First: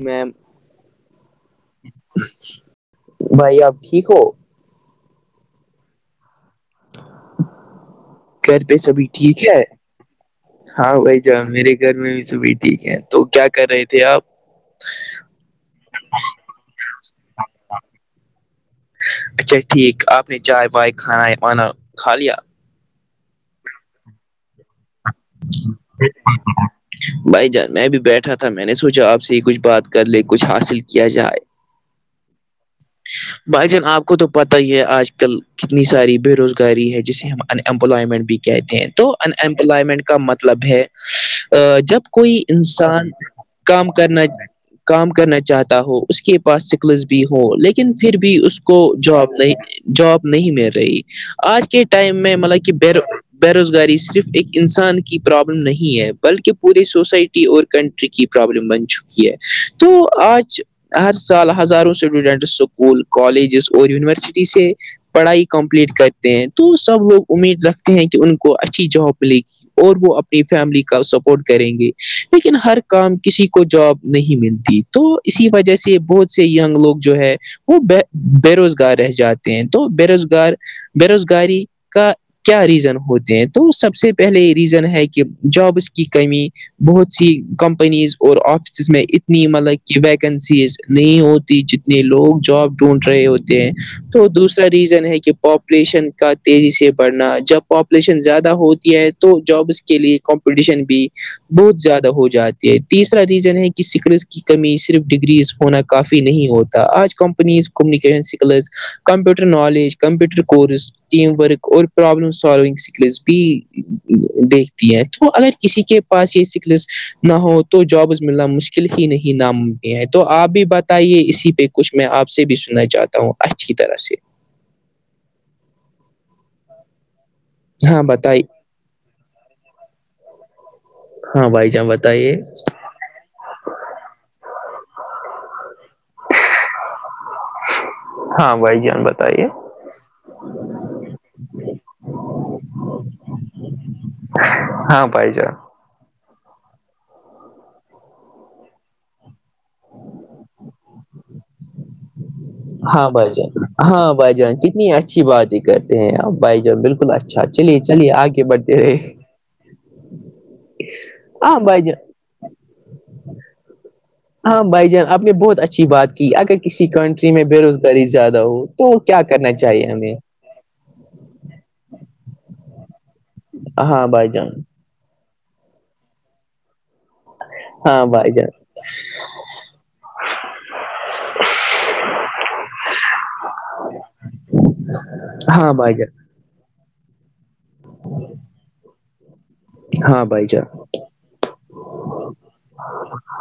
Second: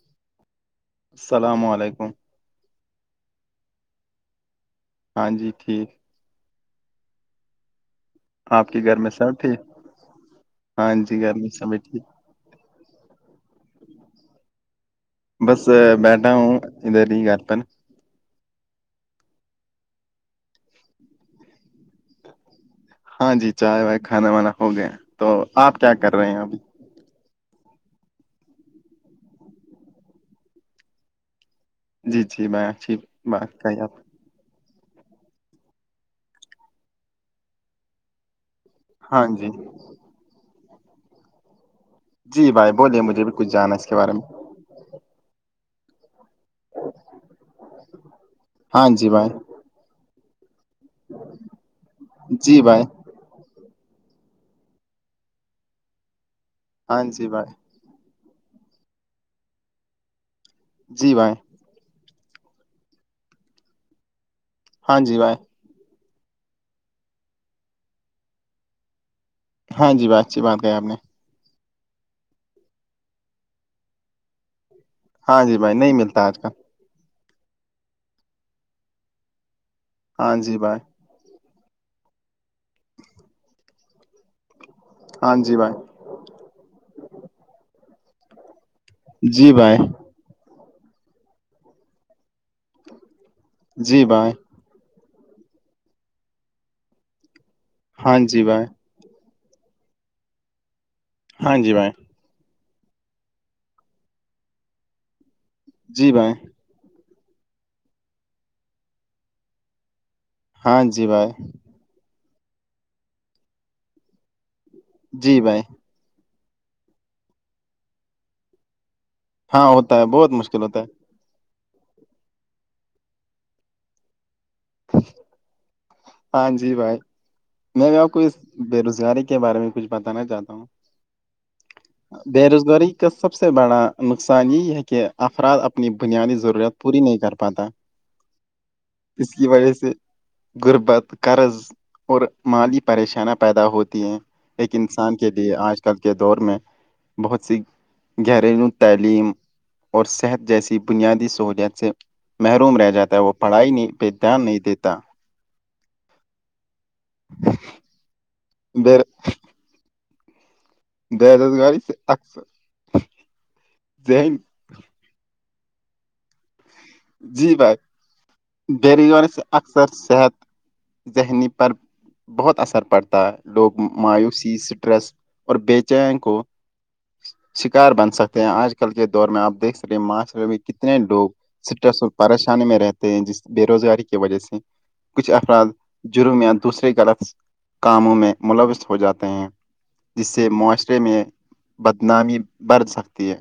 میم السلام علیکم بھائی آپ ٹھیک ہو ہاں جی ٹھیک گھر آپ پہ کے سبھی میں سب ٹھیک ہے ہاں جی بھائی گھر میں جان میرے سبھی گھر ٹھیک میں بھی ٹھیک ہے تو کیا کر رہے تھے آپ بس بیٹھا ہوں ادھر ہی گھر پرن اچھا ٹھیک آپ نے چائے وائے کھانا وانا کھا لیا ہاں جی چائے وائے کھانا وانا ہو گیا تو آپ کیا کر رہے ہیں اب بھائی جان میں بھی بیٹھا تھا میں نے سوچا آپ سے یہ کچھ بات کر لے کچھ حاصل کیا جائے جی جی میں اچھی بات کہی آپ پتہ ہی ہے آج کل کتنی ساری بے روزگاری ہے جسے ہم ان امپلائمنٹ بھی کہتے ہیں تو ہاں ان جی امپلائمنٹ کا مطلب ہے جب کوئی جی بھائی بولیے انسان مجھے بھی کچھ جانا ہے اس کام کے بارے کرنا میں کام کرنا چاہتا ہو اس کے پاس سکلس بھی ہ لیکن پھر بھی اس کو ہاں جی جاب بھائی نہیں جاب نہیں مل رہی آج کے ٹائم میں جی مطلب کہ بھائی بے بےروزگاری صرف ایک انسان کی پرابلم نہیں ہے بلکہ پوری ہاں جی سوسائٹی بھائی اور کنٹری کی پرابلم بن چکی ہے تو آج ہر جی بھائی سال ہزاروں اسٹوڈنٹ اسکول کالجز اور یونیورسٹی سے ہاں جی بھائی پڑھائی کے کمپلیٹ کرتے ہیں تو سب لوگ امید رکھتے ہیں کہ ان کو اچھی جاب ملی ہاں اور جی وہ بھائی اچھی اپنی بات کہ فیملی آپ نے کا سپورٹ کریں گے لیکن ہر کام کسی کو جاب نہیں ملتی تو ہاں اسی جی بھائی وجہ نہیں سے ملتا بہت آج سے کل ینگ لوگ جو ہے وہے بے روزگار رہ جاتے ہیں تو بے ہاں روزگار جی بھائی بے روزگاری کا کیا ریزن ہوتے ہیں تو سب سے پہلے ریزن ہے کہ ہاں جی بھائی جابس کی کمی بہت سی کمپنیز اور آفس جس میں اتنی جی بھائی مطلب کہ ویکنسیز نہیں ہوتی جتنے لوگ جاب ڈھونڈ رہے ہو ہیں جی تو بھائی دوسرا ریزن ہے کہ پاپولیشن کا تیزی سے بڑھنا جب ہاں پاپولیشن جی زیادہ بھائی ہوتی ہے تو جابس کے لیے کمپٹیشن بھی ہاں جی بہت بھائی زیادہ ہو جاتی تیسرا ریزن ہے کہ سکڑس کی کمی صرف ڈگریز ہونا جی کافی بھائی نہیں ہوتی آج companies communication skills computer knowledge computer ہاں کورس جی بھائی ٹیم ورک اور پرابلم سالونگ سکلس بھی دیکھ تو جی اگر بھائی کسی کے پاس یہ سکلس نہ ہو تو جابس ملنا مشکل ل ہی نہیں ہاں ناممکن ہوتا ہے تو بہت آپ مشکل بھی ہوتا ہے بتائیے اسی پہ کچھ میں آپ سے بھی سننا چاہتا ہوں اچھی طرح سے ہاں جی بھائی میں بھی ہاں کوئی بتائیے بے روزگاری کے بارے میں کچھ بتانا چاہتا ہوں ہاں بھائی جان بتائیے بے روزگاری کا سب سے بڑا نقصان یہ ہے کہ افراد اپنی بنیادی ضرورت پوری نہیں کر پاتا ہاں بھائی جان بتا اس کی وجہ سے غربت قرض اور مالی پریشانیاں پیدا ہوتی ہیں ایک ہاں انسان کے بھائی جان لیے آج کل کے دور میں بہت سی گھریلو تعلیم اور صحت جیسی بنیادی سہولیات سے محروم رہ جاتا ہے وہ پڑھائی نہیں ب بھ جان کتنی اچھی بات ہی کرتے ہیں آپ بھائی جان بالکل اچھا چلیے چلیے آگے بڑھتے بیر رہے ہاں بیروزگاری بھائی سے جان اکثر ذہن بھائی جان آپ نے بہت اچھی بات کی اگر کسی کنٹری میں جی بے بھائی روزگاری زیادہ ہو تو کیا بےروزگاری سے کرنا چاہیے اکثر ہمیں صحت ذہنی پر بہت اثر پڑتا ہے لوگ ہاں بھائی جان مایوسی سے ڈریس اور بیچین کو شکار ہاں بن بھائی سکتے ہیں جان آج کل کے دور میں آپ دیکھ سکے ہیں معاشرے میں کتنے لوگ سٹ پریشانی میں رہتے ہیں جس بے روزگاری کی وجہ سے کچھ افراد ہاں بھائی جان جرم یا دوسرے غلط کاموں میں ملوث ہو جاتے ہیں ہاں جس بھائی سے جان معاشرے میں بدنامی بڑھ سکتی ہے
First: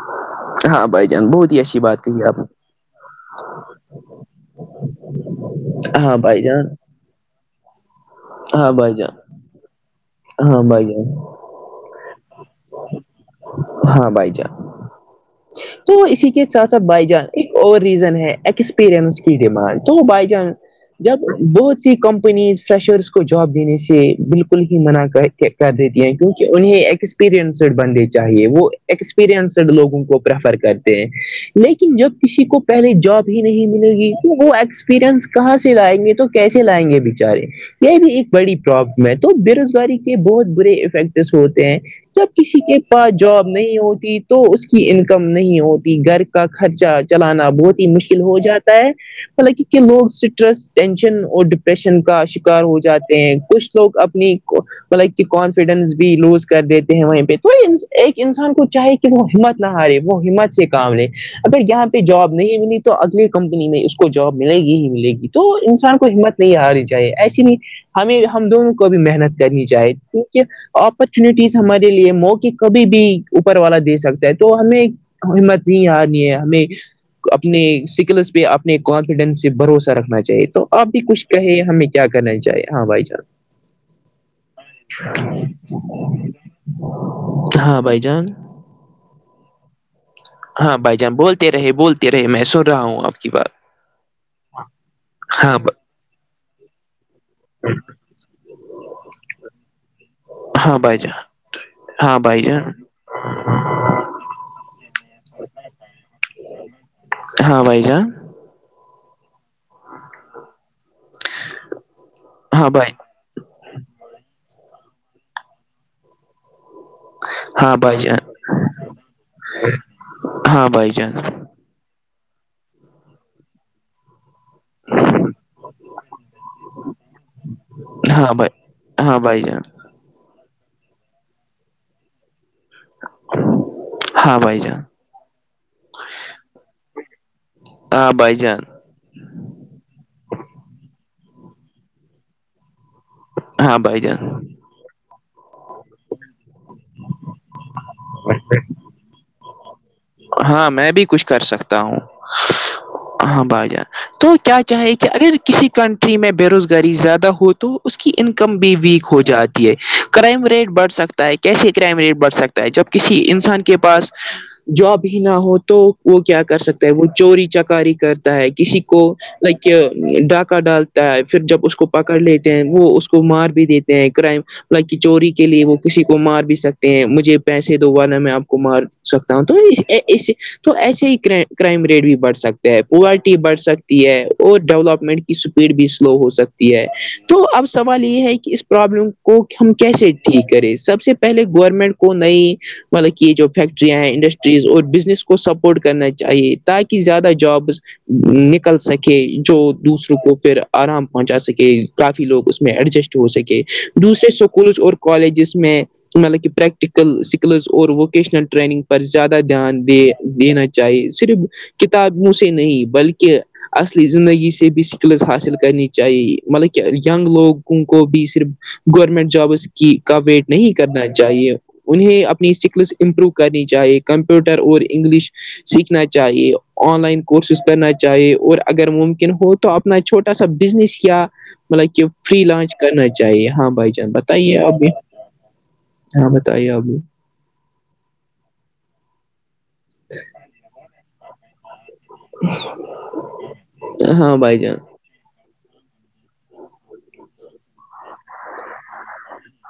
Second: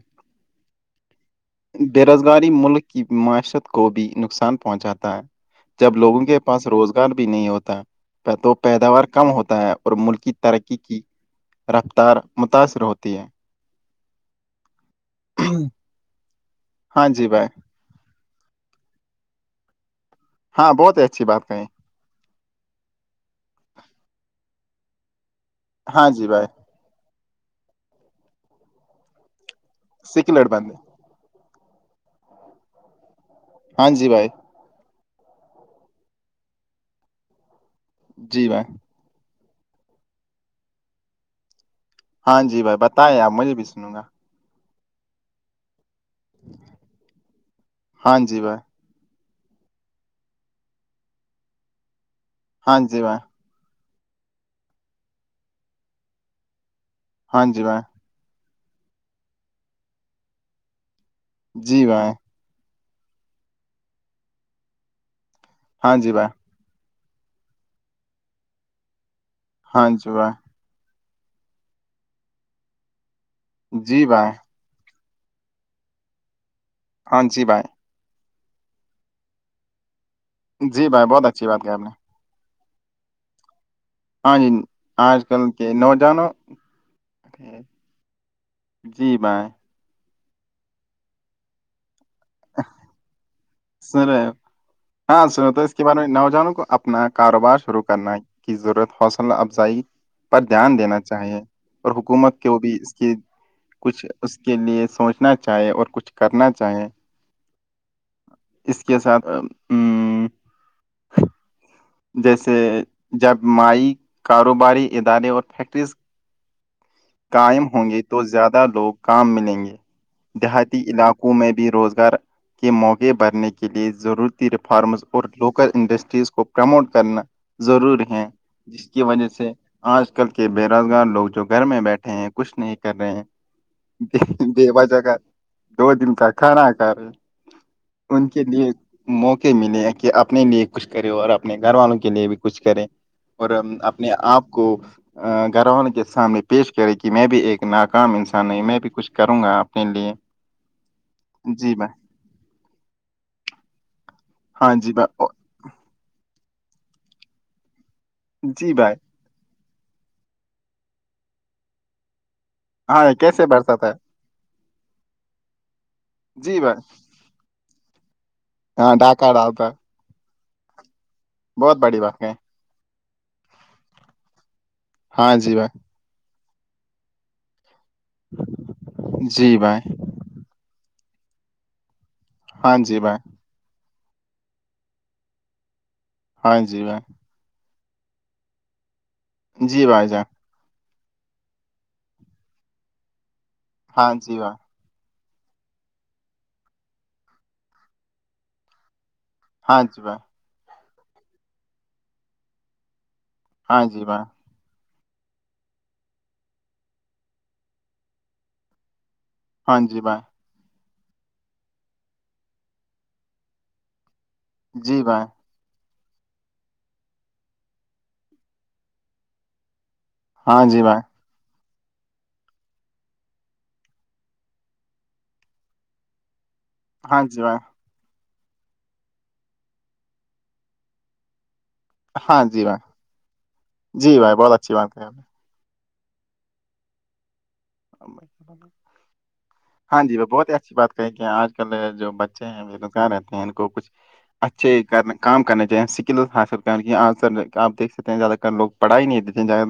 ہاں بھائی جان بہت ہی اچھی بات بے کہی آپ نے روزگاری ملک معیشت کو بھی نقصان پہنچاتا ہے جب نے ہاں لوگوں کے بھائی جان پاس روک روزگار بھی نہیں ہوتا تو ہاں بھائی پیداوار جان کم ہوتا ہے اور ملک کی ہاں ترقی بھائی کی جان رفتار متاثر ہوتی ہے ہاں بھائی جان تو اسی کے ساتھ ساتھ بھائی ہاں جان جی ایک اور ریزن ہے ایکسپیرئنس کی ڈیمانڈ تو بائی چانس ہاں بہت ہی جب اچھی بات کہیں بہت کمپنیز فشرس کو جاب دینے سے بالکل ہی منع کر تھے کر دیتی ہاں ہیں جی بھائی کیونکہ انہیں ایکسپیرئنسڈ بننے چاہیے وہ ایکسپریئنسڈ لوگوں کو سکلٹ پریفر بند کرتے ہیں لیکن جب کسی کو پہلے جاب نہیں ہاں ملے جی گی بھائی تو وہ ایکسپیرئنس کہاں سے لائیں گے تو کیسے لائیں گے بےچارے یہ بھی ایک جی بڑی بھائی پرابلم ہے تو بے روزگاری کے بہت برے افیکٹس ہوتے ہیں جب ہاں کسی جی بھائی کے پاس بتائیں آپ جاب مجھے بھی نہیں سنوں گا ہوتی تو اس کی انکم نہیں ہوتی گھر کا خرچہ چلانا بہت ہی ہاں مشکل ہو جی بھائی جاتا ہے حالانکہ کہ لوگ اسٹریس ٹینشن اور ڈپریشن کاک ار ہو ہاں جی بھائی جاتے ہیں کچھ لوگ اپنیطلب کی کانفیڈنس بھی لوز کر دیتے ہیں وہیں پہ ہاں تو جی بھائی ایک انسان کو چاہے کہ وہ ہمت نہ ہارے وہ ہمت سے کام لیں اگر جی یہاں پہ بھائی جاب نہیں ملی تو اگلی کمپنی میں اس کو جاب ملے گی ہی ملے گی تو ہاں انسان کو جی بھائی ہمت نہیں ہنی چاہیے ایسی نہیں ہمیں ہم دونوں کو بھی محنت کرنی ہاں چاہے جی بھائی کیونکہ اپرچوونٹیز ہمارے لیے مو کےع کبھی بھی اوپر والا دے جی سکتا بھائی ہے تو ہمیں قمت نہیں آنی ہے ہمیں ہاں جی اپنے بھائی سکلس پہ اپنے کانفیڈینس سے بھروسہ رکھنا چاہیے تو آپ جی بھی بھائی کچھ بہت اچھی کہے بات کہ آپ نے ہمیں کیا کرنا چاہے ہاں بھائی جان ہاں جی آج کل کے نوجوانوں ہاں بھائی جان جی بائے ہاں بھائی جان بولتے رہے بولتے رہے میں سن رہا ہوں آپ کی بات سن رہے ہو ہاں سنو تو اس کے بارے میں نوجوانوں کو اپنا کاروبار شروع کرنا کی ضرورت حوصلہ افزائی پر دھیان ہاں بھائی دینا جان چاہیے اور ہاں حکومت بھائی کو جان بھی اس کی کچھ اس کے لیے سوچنا چاہیں اور کچھ کرنا چاہے ہاں بھائی جان اس کے ساتھ [inaudible] جیسے ہاں بھائی جب مائی کاروباری ادارے اور فیکٹریز قائم ہاں ہوں گے بھائی جان تو زیادہ لوگ کام ملیں گے ہاں دیہاتی بھائی جان علاقوں میں بھی روزگار کے موقع بڑھنے کے لئے ضرورت فارمز اور لوکل انڈسٹریز کو پرموٹ کرنا ضروری ہے ہاں بھائی جس کی ہاں وجہ بھائی سے جان آج کل کے بے روزگار لوگ جو گھر میں بیٹھے ہیں کچھ نہیں کر رہے ہیں ہاں بھائی بے و جان جہ کا دو دن کا کھانا ک رہے ہاں ان بھائی کے جان لیے موقع ملے کہ اپنے لیے کچھ کرے اور اپنے گھر والوں کے لیے بھی کچھ کریں اور ہاں بھائی اپنے جان آپ کو گھرووں کے سامنے پیش کریں کہ میں بھی ایک ناکام انسان نہیں میں بھی کچھ کروں گا آپ ہاں میں بھی کچھ کر سکتا بھائی ہوں ہاں بھائی جان تو کیا ہاں جی چاہے کہ بھائی اگر کسی کنٹری میں بے روزگاری زیادہ ہوت تو اس کی انکم جی بھی بھائی ویک ہو جاتی ہے کرائم ریٹ بڑھ سکتا ہے کیسے کرائم ریٹ بڑھ سکتا جب ہاں کسی کیسے انسان کے برسات ہے پاس جاب ہی نہ ہو تو وہ کیا کر جی بھائی سکتا ہے وہ چوری چکاری کرتا ہے کسی ہاں کو ڈھاکہ لائک ڈالتا ہے ڈاکہ ڈال ہے پھر جب اس بہت کو بڑی پکڑ بات ہے لیتے ہیں وہ اس کو مار بھی دیتے ہیں کرائم لہ چوری ہاں کے جی لیے وہ بھائی کسی کو مار بھی سکتے ہیں مجھے پیسے دو ورنا میں آپ کو مار سکتا ہوں تو جی بھائی اس تو ایسے ہی کرائم ریٹ بھی بڑھ سکتے ہاں ہیں جی بھائی پوورٹی بڑھ سکتی ہے اور ڈیولپمنٹ کی اسپیڈ بھی سلو ہو ہاں سکتی جی ہے بھائی تو اب سوال یہ ہے کہ اس پرابلم کو ہم جی بھائی کیسے جان ٹھیک کریں سب سے پہلے گورنمنٹ کو نئی مطلب کہ جو فیکٹریاں ہیں ہاں جی بھائی انڈسٹریز اور بزنس کو سپورٹ کرنا چاہیے تاکہ زیادہ جابس نکل سکیں جو ہاں جی بھائی دوسروں کو پھر آرام پہنچا سکے کافی لوگ اس میں ایڈجسٹ ہو سکے ہاں جی بھائی دوسرے سو اسکولز اور کالجز میں مطلب کہ پریکٹیکل اسکلز اور ووکیشنل ٹریننگ پر زیادہ ہاں دھیان دے جی بھائی دینا چاہیے صرف کتابوں سے نہیں بلکہ اصلی زندگی سے بھی جی شکلس بھائی حاصل کرنی چاہیے مطلب کہ نگ لوگوں کو بھی صرف گورمنٹ جابس کا ویٹ ہاں نہیں جی بھائی کرنا چاہیے انہیں اپنی سکس امپروو کرنی چاہیے کمپیوٹر اور انگلش سیکھنا چاہیے آن لائن ہاں جی بھائی کورسز کرنا چاہیے چاہے اور اگر ممکن ہو تو اپنا چھوٹا سا بزنس کیا مطلب کہ فری ہاں جی لانچ بھائی کرنا چاہیے ہاں بھائی جان جی بہت بتائیے اچھی اب بات ہے آپ نے ہاں بتائیے ابھی ہاں جی بہت ہی اچھی بات کہیں گی آج کل جو بچے ہیں بے روزگار رہتے ہیں ان کو کچھ ہاں بھائی جان اچھے کر کام کرنے چاہ سکل حاصل آ سر آپ دھ سکتے ہیں زیادہ تر لوگ پڑھائی ہی نہیں دیتے ہیں زیادہ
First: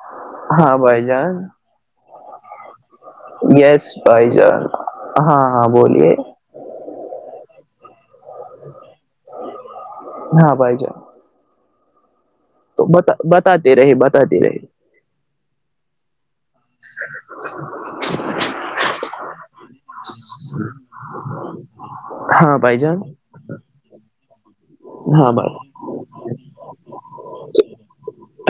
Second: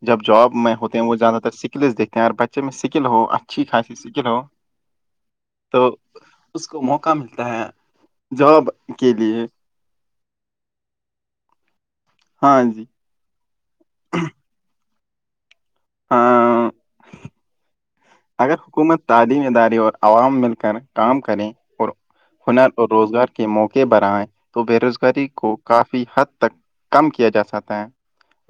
تر جب جاب میں ہاں ہوتے ہیں بھائی وہ زیادہ جان تر سکلس دیکتے ہیں اور بچے میں سکل ہو اچھی یس خاصی سکل بھائی ہو جان ہاں ہاں تو بولیے اس کو موقع ملتا ہے جاب کے لیے ہاں بائی جے ہاں جی بتا بتاتے رہے بتاتے رہی ہاں [inaudible] [unintelligible] اگر حکومت تعلیم اداری اور عوام مل کر کام کرے اور ہاں خنال بھائی اور جان روزگار کے موقع پرر آیں تو بے روزگاری ہاں کو بھائی کافی حد تک کم کیا جا سکتا ہے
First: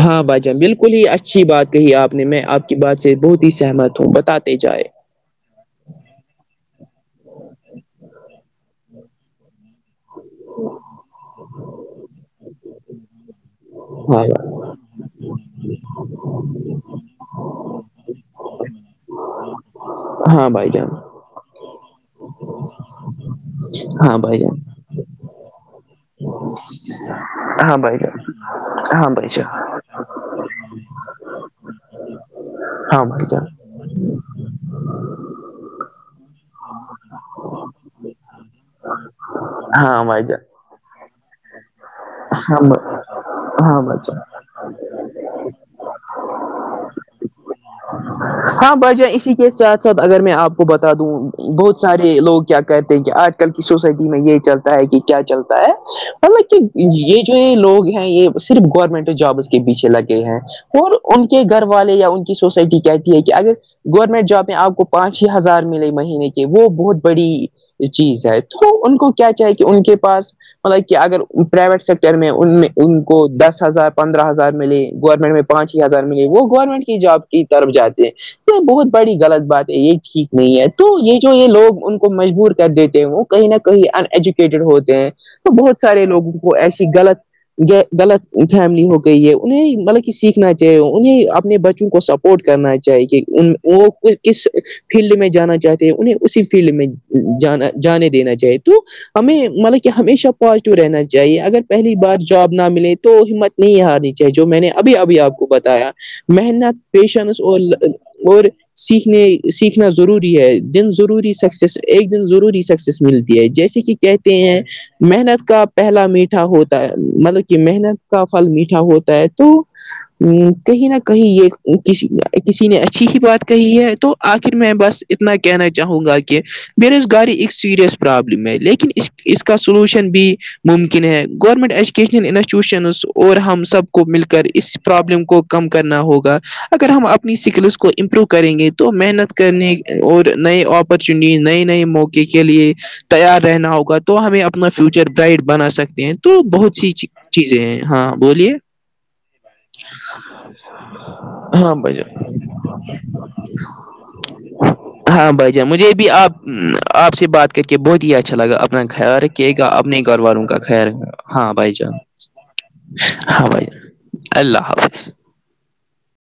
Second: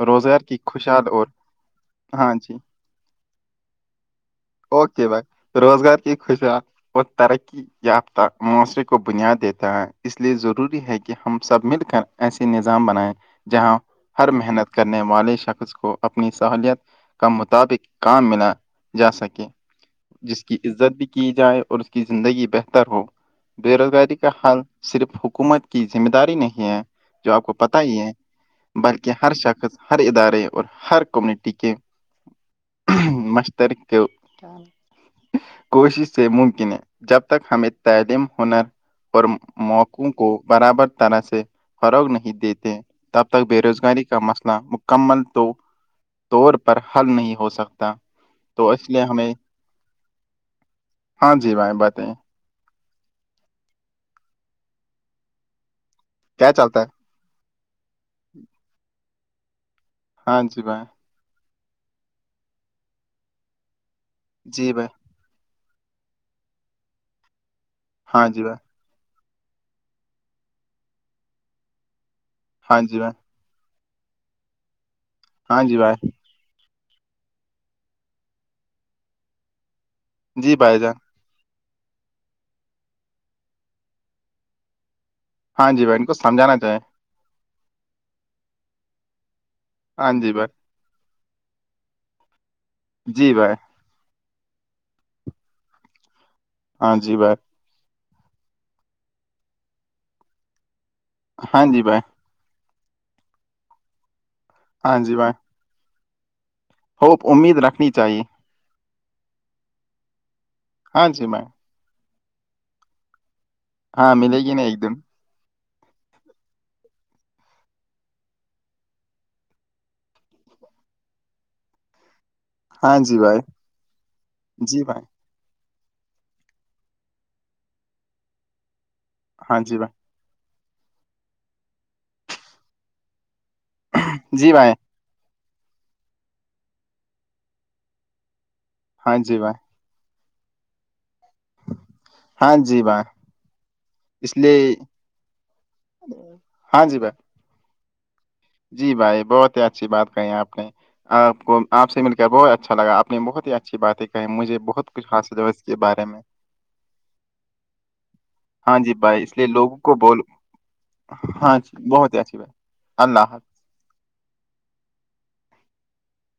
ہاں بھائی روزگار کی جان بالکل ہی خوشحال اور اچھی بات کہی آپ نے ہاں میں جی آپ کی بات سے بہت ہی سہمت ہوں بتات اوکے بائے روزگار کی خوشیاات اور ترقی یافتہ معاشرے کو بنیاد دیتا ہے اس لیے ضروری ہے کہ ہم سب مل کر ایسی نظام بنیں جہاں ہاں ہر بھائی محنت کرنے والے شخص کو اپنی سہولت کے مطابق کام ملا جا سکے جس ہاں کی بھائی جان عزت بھی کی جائے اور اس کی زندگی بہتر ہو بے روزگاری ہاں کا بھائی جان حال صرف حکومت کی ذمہ داری نہیں ہے جو آپ کو ہاں پتا بھائی ہی ہے جان ہاں بلکہ بھائی ہر جان شخص ہر ادارے اور ہر کمیونٹی کے ہاں بھائی جان دریکو کوشش سے ممکن ہے جب تک ہمیں تعلیم ہنر اور ہاں موقوں بھائی کو جان برابر طرح سے فروغ نہیں دیتے ہاں تب تک بے ہاں بھائی روزگاری جان کا مسئلہ مکمل تو طور پر حل نہیں ہو سکتا تو ہاں اس لیے باجا ہمیں اسی کے ساتھ ساتھ اگر میں آپ کو بتا دوں ہاں جی بھائی بہت سارے بتائیں لوگ کیا کہتے ہیں کہ آج کل کی سوسائٹی میں یہ چلتا ہے کہ کیا چلتا ہے مطلب کیا کہ چلتا ہے یہ لوگ ہیں یہ صرف گورنمنٹ جابس کے پیچھے لگے ہیں ہاں جی بھائی اور ان کے گھر والے یا ان کی سوسائٹی کہتی ہے کہ اگر گورنمنٹ جاب میں جی آپ کو بھائی پانچ چھ ہزار ملے مہینے کے وہ بہت بڑی چیز ہاں ہے جی بھائی تو ان کو کیا چے کہ ان کے پاس مطلب کہ اگر پرائیویٹ سیکٹر میں ان میں ہاں جی ان بھائی کو دس ہزار پندرہ ہزار ملے گورنمنٹ میں ہاں پانچ جی ہی بھائی ہزار ملے وہ گورنمنٹ کی جاب کی طرف جاتی یہ بہت بڑی غلط بات ہے یہ ٹھیک جی نہیں ہے بھائی تو جان یہ جو یہ لوگ ان کو مجبور کر دیتے ہیں وہ کہیں نہ کہیں ان ایجوکیٹڈ ہوتے ہیں تو ہاں بہت جی بھائی سارے ان لوگوں کو سمجھانا چاہیے ایسی غلط غلط فہملی ہو گئی ہے انہیں مطلب کہ ہاں جی سیکھنا بھائی انہیں اپنے بچوں کو سپورٹ کرنا چاہیے کہ جی ان بھائی وہ کس فیلڈ میں جانا چاہتے ہیں انہیں اسی فیلڈ میں ہاں جی بھائی جانا جانے دینا چاہیے تو ہمیں مطلب کہ ہمیشہ پازیٹیو رہنا چاہیے اگر ہاں جی پہلی بھائی بار جاب نہ ملے تو ہمت نہیں ہارنی چاہیے جو میں نے ابھی ہاں جی ابھی بھائی آپ کو بتایا محنت ہوپ پیشنس امید اور رکھنی چیے سیکھنے سیکھنا ضروری ہے دن ہاں جی ضروری بھائی سکسیس ایک دن ضروری سکسیس ملتی ہے جیسے کہ ہاں کہتے ملے گی ہیں نا ایک دن محنت کا پہلا میٹھا ہوتا ہے مطلب کہ محنت کا پھل میٹھا ہوتا ہے تو کہیں نہ کہیں یہ کسی کسی نے ہاں اچھی ہی جی بھائی بات کہی ہے تو آخر میں جی بھائی بس کہنا چاہوں گا کہ ب روز گاری ایک سیریس پرابلم ہے لیکن اس اس کا ہاں جی بھائی سولوشن بھی ممکن ہے گورنمنٹ ایجوکیشنل انسٹیٹیوشن اور ہم سب کو مل کر جی بھائی اس پرابلم کو کم کرنا ہوگا اگر ہم اپنی اسکلس کو امپروو کریں گے تو تو ہاں محنت جی بھائی کرنے اور نئے اپرچونیٹیز نئے نئے موقعے کے ہاں لیے جی بھائی تیار رہنا ہوگا تو اس ہمیں اپنا لیے فیوچر برائٹ بنا سکتے ہیں تو بہت ہاں سی جی بھائی چیزیں ہیں ہاں بولیے جی بھائی بہت ہی اچھی بات کہی آپ نے آپ کو ہاں آپ بھائی جان۔ سے مل کر بہت اچا بہت کچھ ہاں حاصل ہو بھائی اس جان کے مجھے بارے بھی میں آپ آپ سے بات کر کے بہت ہی اچھا لگا ہاں اپنا جی بھائی خیر اس لیے کے لوگوں کو اپنے گھر بول والوں کا خیر ہاں بھائی جی جان بہت ہی اچھی بات اللہ ہاں حافظ بھائی جان اللہ حافظ